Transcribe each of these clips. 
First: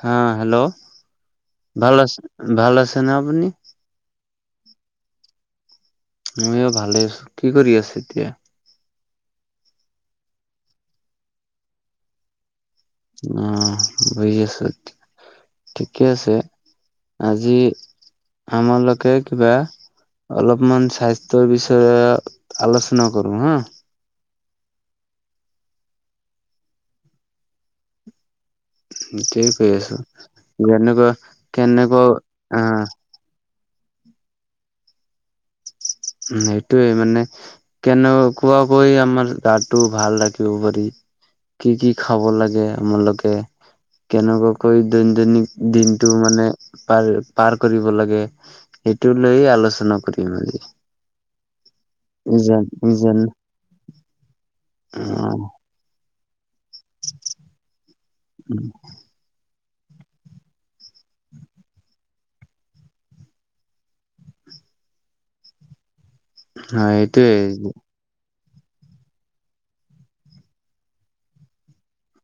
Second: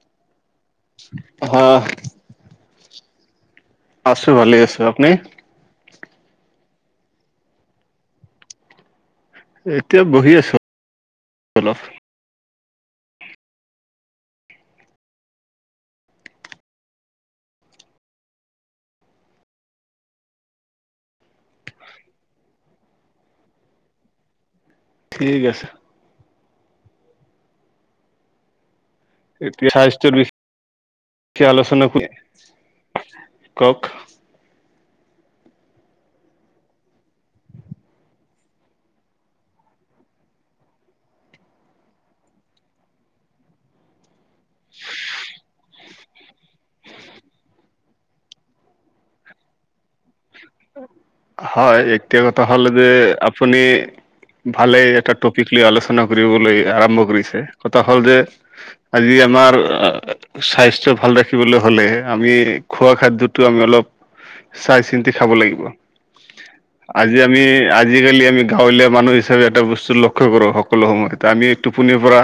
হা hello hello ভাল আছ ভাল আছে আপুনি আছোঁ ভালে আছোঁ আপুনি মইয়ো ভালে আছো কি কৰি আছা এতিয়া এতিয়া বহি আছোঁ অলপ অ বহি আছ ঠিকে আছে আজি আমালোকে কিবা অলপমান স্বাস্থ্যৰ বিছয়ে আলোচনা কৰো হা ঠিক আছে সেইটোৱে কৈ এতিয়া আছো স্বাস্থ্যৰ যেনেকুৱা বিষয়ে আলোচনা কেনেকুৱা অ কওক উম সেইটোৱে মানে কেনে কোৱাকৈ আমাৰ গাটো ভাল ৰাখিব পাৰি কি কি খাব লাগে আমালোকে কেনেকুৱাকৈ দৈনন্দিনক দিনটো মানে পাৰ পাৰ কৰিব লাগে সেইটো লৈ আলোচনা কৰিম আজি হয় এক এতিয়া কথা যেন হ'ল যে যেন আপুনি ভালে এটা অ', টপিক লৈ আলোচ- চনা কৰিবলৈ আৰম্ভ কৰিছে কথা হ'ল যে আজি আমাৰ স্বাস্থ্যয় ভাল ৰাখিবলৈ হলে আমি খোৱা খাদ্যতো আমি অলপ চাই চিন্তি খাব লাগিব হয় আজি এইটোৱে আমি আজ আজিকালি আমি গাঁৱলীয়া মানুহ হিচাপে এটা বস্তু লক্ষ্য কৰোঁ সকলো সময়ত আমি টোপনিৰ পৰা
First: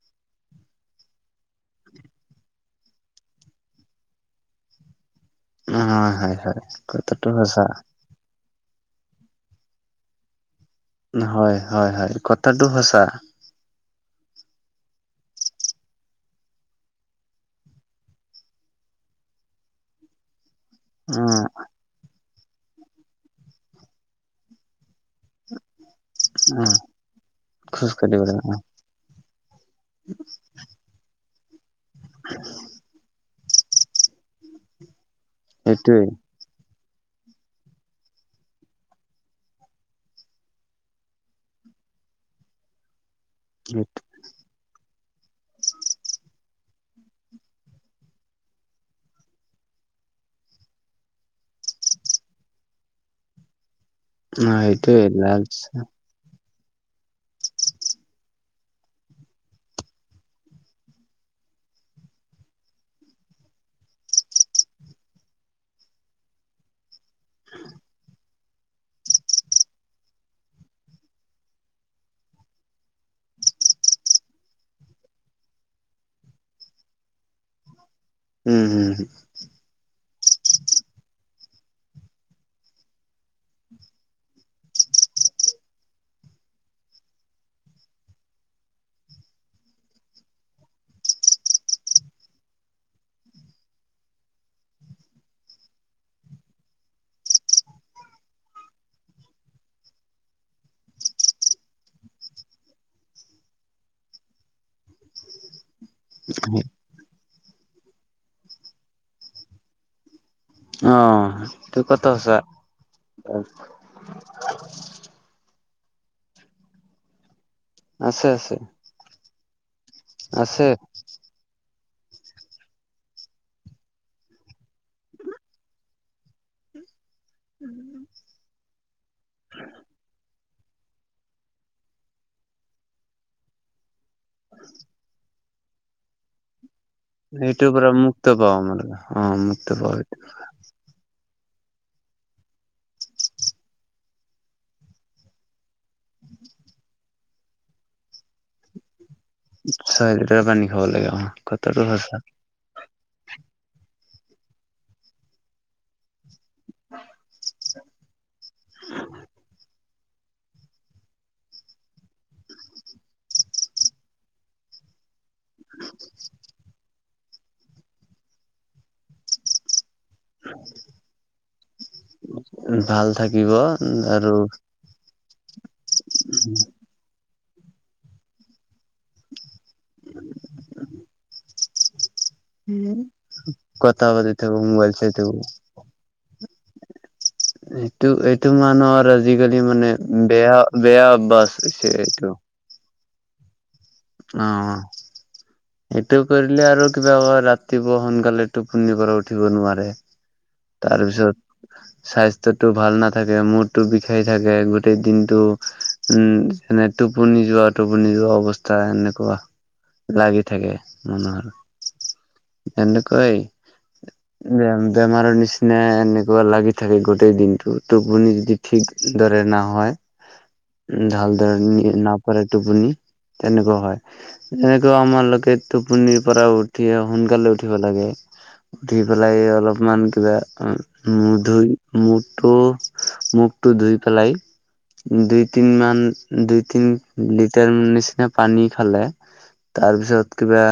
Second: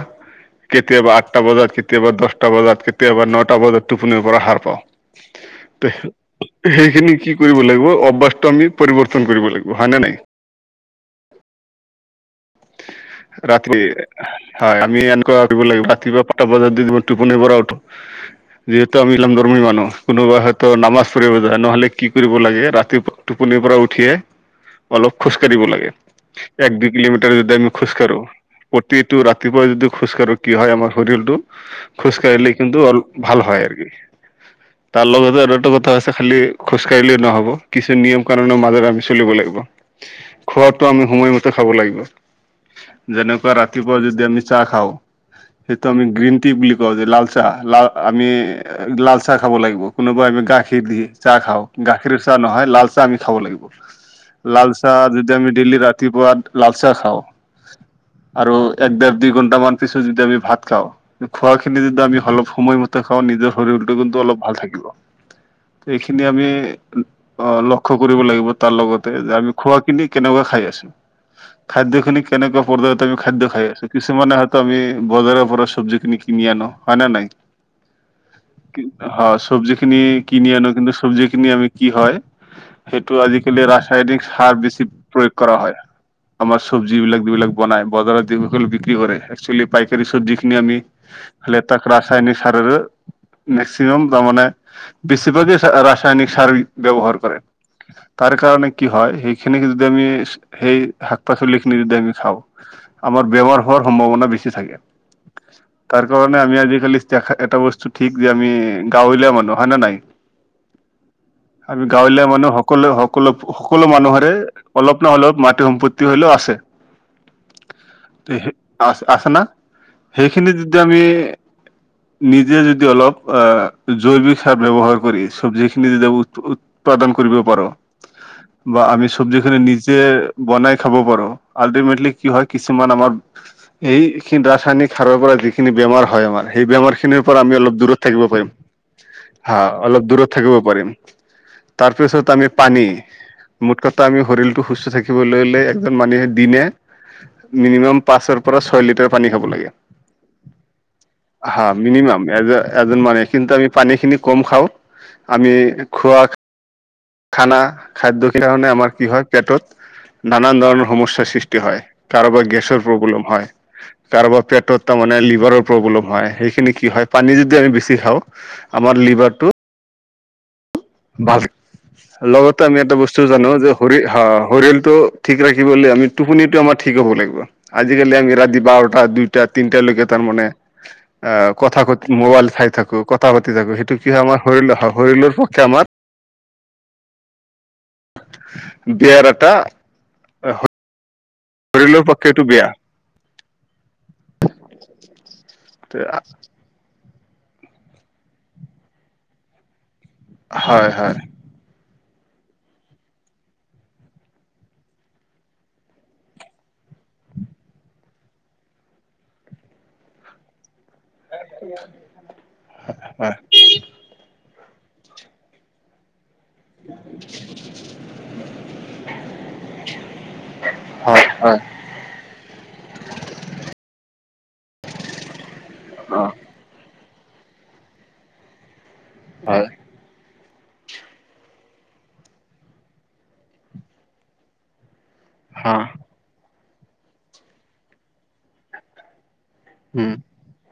কেতিয়াবা আঠটা বজাত কেতিয়াবা দহটা বজাত কেতিয়াবা নটা বজাত টোপনিৰ পৰা সাৰ পাওঁ ত হয় হয় হয় সেইখিনি কথাটো কি কৰিব সঁচা লাগি অবাস্তমি আমি পৰিৱৰ্তন কৰিব লাগিব হয়নে নাই হয় হয় হয় কথাটো সঁচা ৰাতি হয় আমি এনেকুৱা লাগিব ৰাতিপুৱা পাঁচটা বজাত যদি টোপনিৰ পৰা উঠো যিহেতু আমি ইলাম ধৰ্মী মানুহ কোনোবাই হয়তো নামাজ পঢ়িব উম যায় নহ'লে কি কৰিব লাগে ৰাতি টোপনিৰ পৰা উঠিয়ে অলপ খোজ কাঢ়িব লাগে উম এক দুই কিলোমিটাৰ যদি আমি খোজ খোজকাঢ়ো কাঢ়িব লাগে অ', প্ৰতিটো ৰাতিপুৱা যদি খোজকাঢ়ো কি হয় আমাৰ শৰীৰটো খোজকাঢ়িলে কিন্তু অল ভাল হয় আৰ গি তাৰ লগতে আৰু এটা কথা সেইটোৱে হৈছে খালি খোজ কাঢ়িলে নহ'ব কিছু নিয়ম কাণুনৰ মাজেৰে আমি চলিব লাগিব খোৱাটো আমি সময়মতে খাব লাগিব যেনেকুৱা ৰাতিপুৱা যদি আমি চাহ খাওঁ সেইটো আমি গ্ৰীণ টি বুলি কওঁ যে লালচাহ লাল আমি লাল চাহ খাব লাগিব কোনোবাই আমি গাখীৰ দি চাহ খাওঁ গাখীৰ চাহ নহয় লাল চাহ আমি খাব লাগিব অ', লাল সেইটোৱে চাহ যদি লাল আমি দেইলি ৰাতিপুৱা লাল চাহ খাওঁ আৰু এক ডেৰ দুই ঘণ্টামান পিছত যদি আমি ভাত খাওঁ খোৱাখিনি যদি আমি অলপ সময়মতে খাওঁ নিজৰ শৰীৰটো কিন্তু অলপ ভাল থাকিব ত এইখিনি আমি অ লক্ষ্য কৰিব লাগিব তাৰ লগতে যে আমি খোৱা কিনি কেনেকুৱা খাই আছো খাদ্যখিনি কেনেকুৱা পৰ্যায়ত আমি খাদ্য খাই আছো কিছুমানে হয়তো আমি বজাৰৰ পৰা চব্জিখিনি কিনি আনো হয় না নাই উম উম অ চব্জি খিনি কিনি আনো কিন্তু চব্জি খিনি আমি কি হয় সেইটো আজিকালি ৰাসায়নিক সাৰ বেছি প্ৰয়োগ কৰা হয় আমাৰ চব্জ বিলাকি যিলাক বনাই বজাৰত যিসকল বিক্ৰী কৰে একচুৱেলি পাইকাৰী চব্জিখিনি আমি লে তাক ৰাসায়নিক সাৰৰো মেক্সিমাম তাৰমানে বেছিভাগেই ৰাসায়নিক সাৰ ব্যৱহাৰ কৰে তাৰ কাৰণে কি হয় সেইখিনি যদি আমি সেই শাক পাচলিখিনি যদি আমি খাওঁ আমাৰ বেমাৰ হোৱাৰ সম্ভাৱনা বেছি থাকে তাৰ কাৰণে আমি আজিকালি দেখা এটা বস্তু ঠিক যে আমি গাঁৱলীয়া মানুহ হয়না নাই অ', সেইটো আমি কথা গাঁৱলীয়া সঁচা মানুহ সকলো সকলো সকলো মানুহৰে অলপ নহলেওঁ মাটি সম্পত্তি হলেওঁ আছে আছে সে আছে আ আছে না সেইখিনি আছে যদি আমি [unintelligible] নিজে যদি অলপ আহ জৈৱিক সাৰ ব্যৱহাৰ কৰি চব্জিখিনি যদি [unintelligible] উৎপাদান কৰিব পাৰো বা আমি চব্জি খিনি নিজে বনাই খাব পাৰো আল্টিমেটলি কি হয় কিছুমান আমাৰ এইখিনি ৰাসায়নিক সাৰৰ পৰা যিখিনি বেমাৰ হয় আমাৰ সেই বেমাৰ খিনি খিনিৰ পৰা আমি সেইটোৰ অলপ দূৰত থাকিব মুক্ত পাৰিম পাওঁ আমাৰ অ', হা মুক্ত পাওঁ অলপ দূৰত থাকিব পাৰিম তাৰপিছত আমি পানী মোঠ কটা আমি শৰীৰটো সুস্থ থাকিবলৈ'হলে মানুহে দিনে মিনিমাম পাঁচৰ পৰা ছয় লিটাৰ পানী খাব লাগে। ছয় লিটাৰ পানী খাব লাগে অ হা কথাটো মিনিমাম সচাঁ এজ এজন মানুহে কিন্তু আমি পানী খিনি কম খাওঁ আমি খোৱা খানা খাদ্য কি কাৰণে আমাৰ কি হয় পেটত নানান ধৰণৰ সমস্যাৰ সৃষ্টি হয় কাৰোবাৰ গেছৰ প্ৰব্লেম হয় কাৰোবাৰ পেটত তাৰমানে লিভ লিভাৰৰ প্ৰব্লেম হয় সেই খিনি কি হয় পানী যদি আমি বেছি খাওঁ আমাৰ লিভাৰটো [unintelligible] [unintelligible] লগতে আমি এটা ভাল বস্তু জানো থাকিব যে আৰু শৰীৰটো ঠিক ৰাখিবলৈ আমি টোপনিটো আমাৰ ঠিক হ'ব লাগিব আজিকালি আমি ৰাতি বাৰটা দুইটা তিনটা লৈকে তাৰ মানে আ কথা পাতি মোবাইল চাই থাকো কথা পাতি থাকো সেইটো কথা কি হয় পাতি আমাৰ থাকো শৰীৰৰ মোবাইল চাই শৰীৰৰ থাকো লপক্ষে আমাৰ এইটো এইটো মানুহৰ বেয়াৰ এটা আজিকালি মানে বেয়া বেয়া বাছ [unintelligible] [unintelligible] বেয়া অ অ এইটো কৰিলে আৰু কিবা ৰাতিপুৱা সোনকালে টোপনিৰ পৰা উঠিব নোৱাৰে হয় হয় তাৰপিছত [inaudible] স্বাস্থ্যটো ভাল নাথাকে মুৰটো বিষাই থাকে গোটেই দিনটো উম এনে টোপুনি যোৱা টোপুনি যোৱা অৱস্থা তাই এনেকুৱা, লাগি থাকে। উম এনেকুৱাই। বেমাৰৰ নিচিনা এনেকুৱা লাগি, থাকে গোটেই দিনটো। টোপনি যদি ঠিক দৰে নহয়, উম হয় ঢাল ধাল হয় দিনপ [unintelligible] গ'লে টোপনি তেনেকুৱা হয়। এনেইটো আমালোকে টোপনিৰ অ পৰা উ- উঠি সোনকালে উঠিব লাগে। উঠি পেলাই হয় অলপমান কিবা উম, মুখ ধুই, মুখটো মুখটো ধুই পেলাই, দুই তিন হা মান, দুই তিন লিটাৰ নিচিনা পানী খালে, উম তাৰপিছত কিবা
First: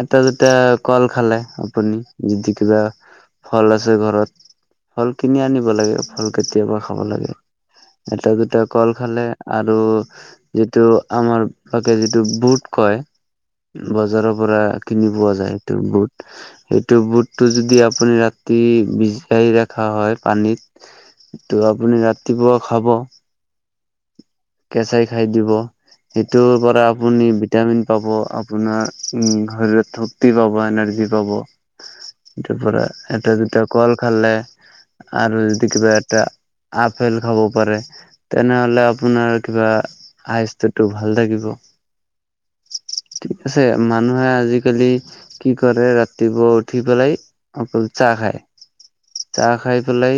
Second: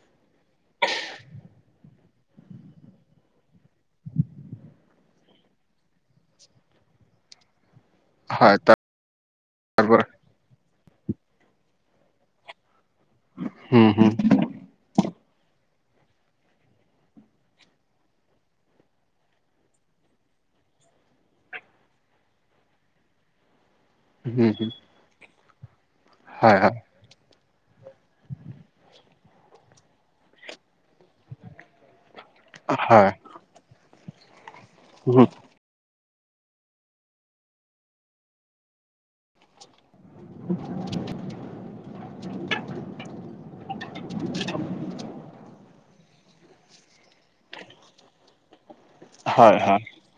এটা দুটা কল খালে আপুনি যদি কিবা, ফল আছে ঘৰত। ফল কিনি আনিব লাগে। ফল কেতিয়াবা খাব লাগে। এটা হয় দুটা তাৰ কল খালে আৰু পৰা যিটো, আমাৰ সকে যিটো বুট কয়, হম হম বজাৰৰ পৰা কিনি পোৱা যায় সেইটো বুট। সেইটো বুটটো যদি আপুনি ৰাতি ভিজাই ৰখা হয় পানীত, ত আপুনি ৰাতিপুৱা খাব। হুম হুম। চাই খাই দিব। সেইটোৰ পৰা, আপুনি ভিটামিন পাব, আপোনাৰ উম শৰীৰত শক্তি পাব, এনাৰ্জি পাব। তাৰ পৰা হয় এটা দুটা কল খালে আৰু, কিবা এটা আপেল খাব পাৰে। তেনেহলে আপোনাৰ কিবা আইচ, স্বটো ভাল থাকিব। ঠিক আছে, মানুহে আজিকালি কি কৰে ৰাতিপুৱা উঠি পেলাই অকল চাহ খায়। চাহ হয় খাই হয় পেলাই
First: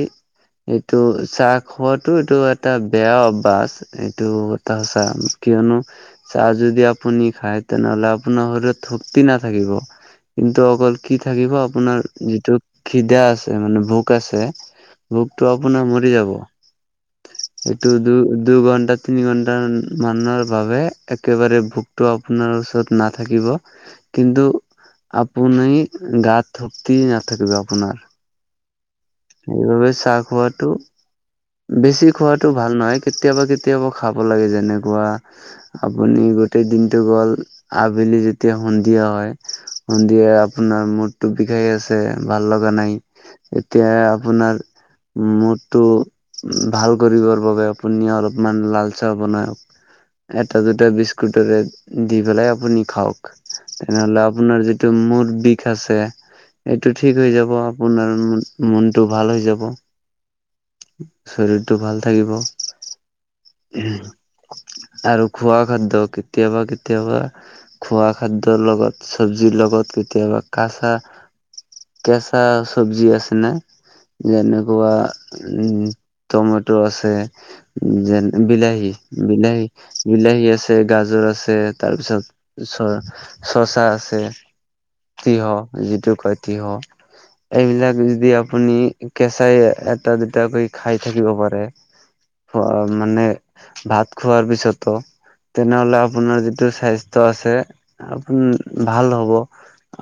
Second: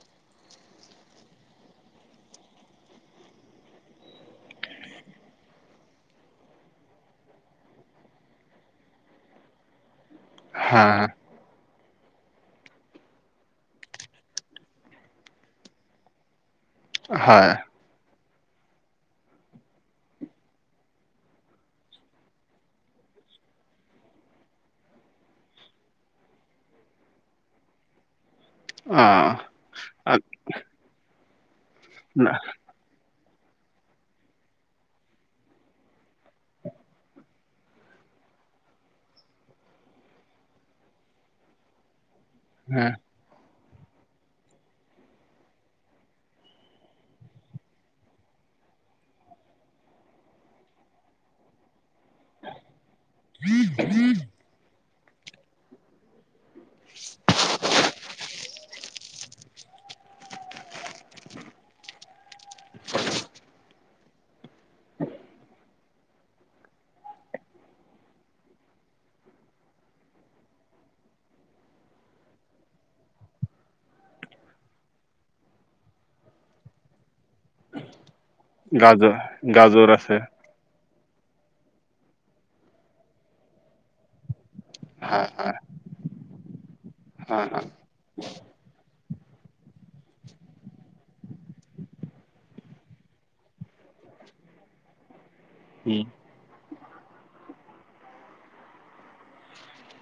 এইটো চাহ খোৱাটো এইটো এটা বেয়া অভ্যাস আছে এইটো এটা সঁচা। কিয়নো চাহ যদি আপুনি খায় তেনেহলে আপোনাৰ শৰীৰত শক্তি নাথাকিব। কিন্তু হা অকল কি থাকিব আপোনাৰ যিটো খিদা আছে মানে ভোক আছে, ভোকটো আপোনাৰ মৰি যাব। হয়। এইটো দু -দুঘণ্টা, তিনি ঘণ্টা মান- মানৰ বাবে একেবাৰে ভোকতটো আপোনাৰ ওচৰত নাথাকিব। কিন্তু আপুনি গাত শক্তিয়ে নাথাকিব আপোনাৰ। অ সেইবাবে চাহ খোৱাটো বেছি খোৱাটো ভাল নহয়। কেতিয়াবা কেতিয়াবা খাব লাগে, যেনেকুৱা আপুনি গোটেই দিনটো গ'ল আবেলি যেতিয়া সন্ধিয়া হয়, সন্ধিয়া আপোনাৰ মূডটো বিষাই আছে, ভাল লগা নাই, এতিয়া আপোনাৰ মূডটো ভাল কৰিবৰ বাবে আপুনি অলপমান লাল চাহ বনাই এটা দুটা বিস্কুটৰে দি পেলাই আপুনি খাওক। তেনেহলে আপোনাৰ য- টো মূৰ বিষ আছে। এইটো ঠিক হৈ যাব আপোনাৰ মনটো ভাল হৈ যাব। শৰীৰটো ভাল থাকিব। [inaudible] [inaudible] আৰু খোৱা খাদ্য কেতিয়াবা কেতিয়াবা, খোৱা খাদ্যৰ লগত, চব্জিৰ লগত, কেতিয়াবা কাঁচা কেঁচা চব্জি আছে না। যেনেকুৱা উম টমেট' আছে। উম, যেন বিলাহী, গাজৰ গাজৰ আছে বিলাহী-বিলাহী আছে। আছে, গাজৰ আছে, তাৰপিছত চ-চচা আছে। হয় তিয়হ, হয় যিটো কয় তিয়হ হয় হয় এইবিলাক যদি আপুনি কেঁচাই এটা দুটাকৈ খায় থাকিব পাৰে মানে ভাত খোৱাৰ পিছতো, তেনেহলে উম আপোনাৰ যিটো স্বাস্থ্য আছে আপুনি ভাল হ'ব।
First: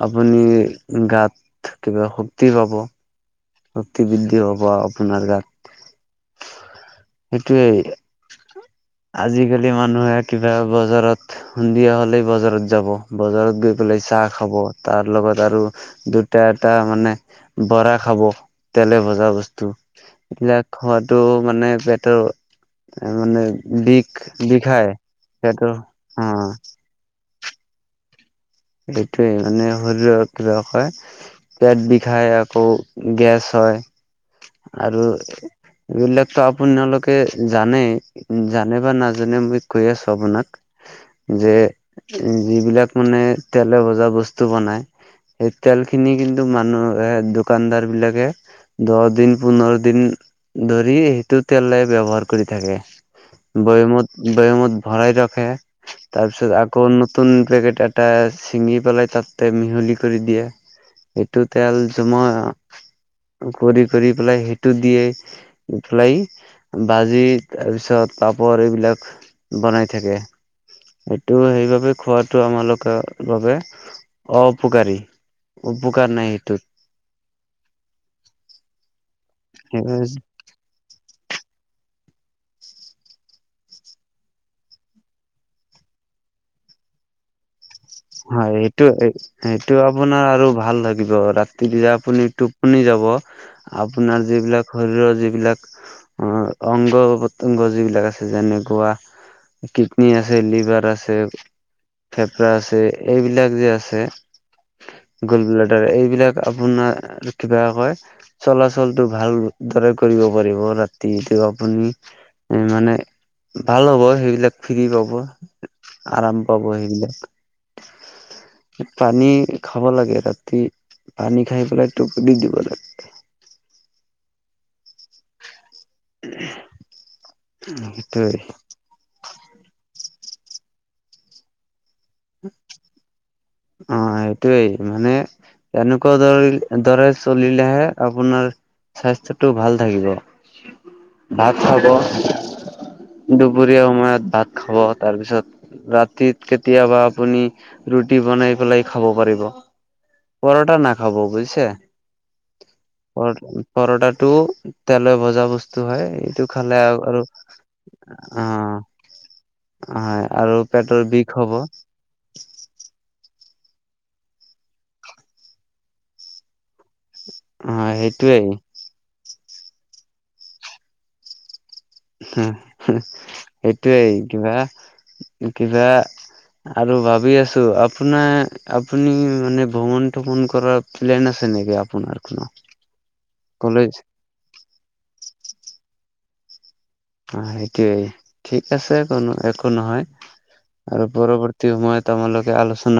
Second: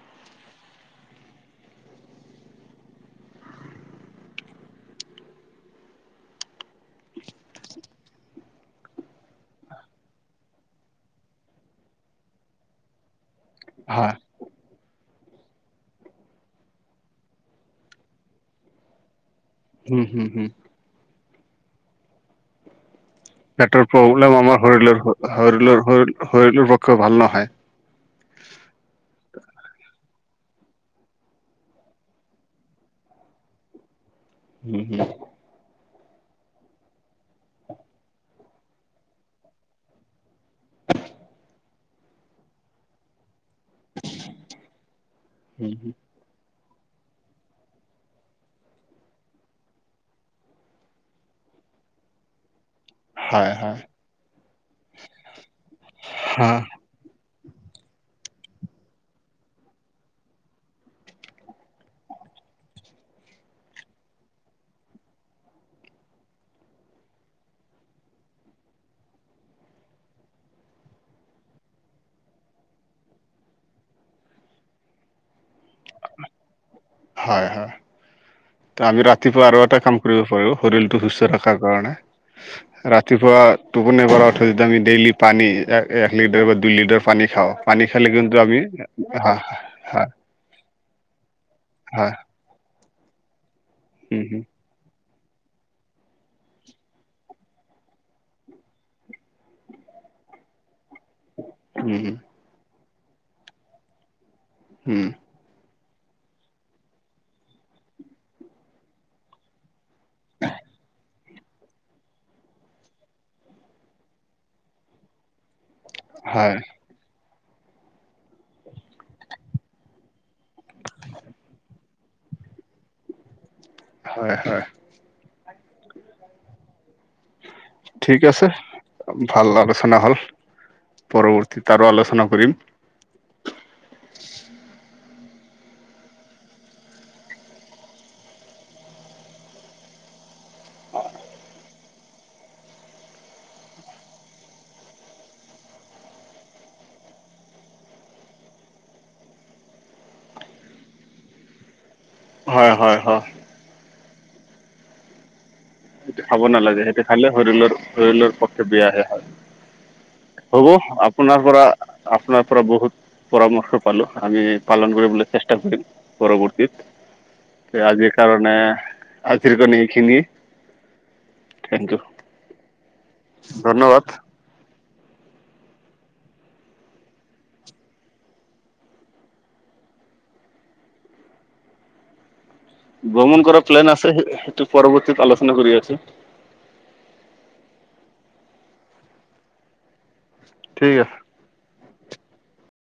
আপুনি গাত কিবা শক্তি পাব। শক্তি বৃদ্ধি হ'ব আপোনাৰ গাত। সেইটোৱেই। আজিকালি মানুহে কিবা বজাৰত সুন্ধিয়া হ'লেই বজাৰত যাব, বজাৰত গৈ বোলে হয় চাহ খাব, তাৰ লগত আৰু দুটা এটা মানে বৰা খাব। তেলে ভজা বস্তু উম হম হম এইবিলাক খোৱাতো মানে পেটৰ মানে পেটৰ বিষ প্ৰব্লেম আমাৰ বিষায় পেটৰ অ শৰীলৰ-শৰীলৰ-শৰীৰৰ পক্ষে ভাল নহয়। এইটোৱে মানে শৰীৰৰ [unintelligible] কয়। পেট বিষাই আকৌ গেছ হয় আৰু হয় এইবিলাকতো আপোনালোকে জানেই। উম, জানে বা নাজানে মই কৈ আছোঁ আপোনাক। যে যিবিলাক মানে তেলে ভজা বস্তু বনায়, সেই তেলখিনি কিন্তু কিন্তু মানুহ এ দোকানদাৰবিলাকে দহদিন পোন্ধৰদিন ধৰি সেইটো তেলে ব্যৱহাৰ কৰি থাকে। হয় হয় বৈয়ামত বৈয়ামত ভৰাই ৰখে হা, তাৰপিছত আকৌ নতুন নতুন পেকেট এটা ছিঙি পেলাই তাতে মিহলি কৰি দিয়ে, এইটো তেল তোমা কৰি কৰি পেলাই সেইটো দিয়ে। উফেলাই বাজি তাৰপিছত পাপৰ এইবিলাক বনাই থাকে, সেইটো সেইবাবে খোৱাটো আমালোকে বাবে অপকাৰী, উপকাৰ নাই সেইটোত। হয়, হয়। ত' আমি ৰাতিপুৱা আৰু এটা কাম কৰিব পাৰোঁ শৰীৰটো সুস্থ ৰখাৰ কাৰণে। ৰাতিপুৱা টোপনি পৰাৰ উঠ যেতিয়া আমি ডেইলি পানী এক লিটাৰ বা দুই লিটাৰ পানী খাওঁ। পানী খালে কিন্তু হয় আমি সেইটো, হা সেইটো হা আপোনাৰ আৰু ভাল লাগিব ৰাতি যেতিয়ায়া হয় আপুনি টোপনি যাব, উম আপোনাৰ হুম যিবিলাক শৰীৰৰ যিবিলাক অ-অংগ পতংগ যিবিলাক আছে যেনে কোৱা কিডনী আছে, লিভাৰ আছে। উম', উম'। এটা আছে, এইবিলাক যে আছে। উম। গোলবাডাৰ এইবিলাক আপোনাৰ কিবা কয়। চলাচলটো ভাল দৰে কৰিব পাৰিব ৰাতিটো আপুনি। মানে ভাল হ'ব, সেইবিলাক ফ্ৰী পাব, আৰাম হয় পাব সেইবিলাক। পানী খাব লাগে ৰাতি পানী খায় পেলাই টোপনি পেলাই দিব লাগে। হয়, হয়। [unintelligible] [inaudible] ঠিক সেইটোৱে আছে ভাল আলোচনা হল পৰৱৰ্তী তাৰো আলোচনা। কৰিম অঁ, এইটোৱেই মানে তেনেকুৱা দৰে দৰে চলিলেহে আপোনাৰ, স্বাস্থ্যটো ভাল থাকিব ভাত খাব। দুপৰীয়া সময়ত ভাত খাব তাৰ পিছত ৰাতিত কেতিয়াবা। আপুনি ৰুটি বনাই পেলাই খাব পাৰিব। পৰঠা নাখাব বুজিছে? হয় হয় হয় পৰটা টো তেলে ভজা বস্তু। হয় সেইটো খাব এইটো খালে নালাগে সেইটো আৰু খালে শৰীৰৰ শৰীৰৰ অ পক্ষে বিয়াহে হয়। হয় আৰু হ'ব পেটৰ বিষ আপোনাৰ হব পৰা। আপোনাৰ পৰা বহুত পৰামৰ্শ পালো আমি পালন কৰিবলৈ চেষ্টা কৰিম পৰৱৰ্তীত। অ এয়া আজিৰ সেইটোৱেই কাৰণে আজিৰ কাৰণে এইখিনি। টেংকিউ। সেইটোৱেই কিবা কিবা। আৰু ভাবি আছো আপোনাৰ আপুনি মানে ভ্ৰমণ থমন কৰা। প্লেন আছে নেকি আপোনাৰ কোনো? ভ্ৰমণ কৰা প্লেন কলেজ আছে সেইটো পৰৱৰ্তীত আলোচনা কৰি আছোঁ। অঁ, সেইটোৱেই ঠিক আছে কো একো নহয় ঠিক আৰু আছে। পৰৱৰ্তী। মই তোমালোকে আলোচনা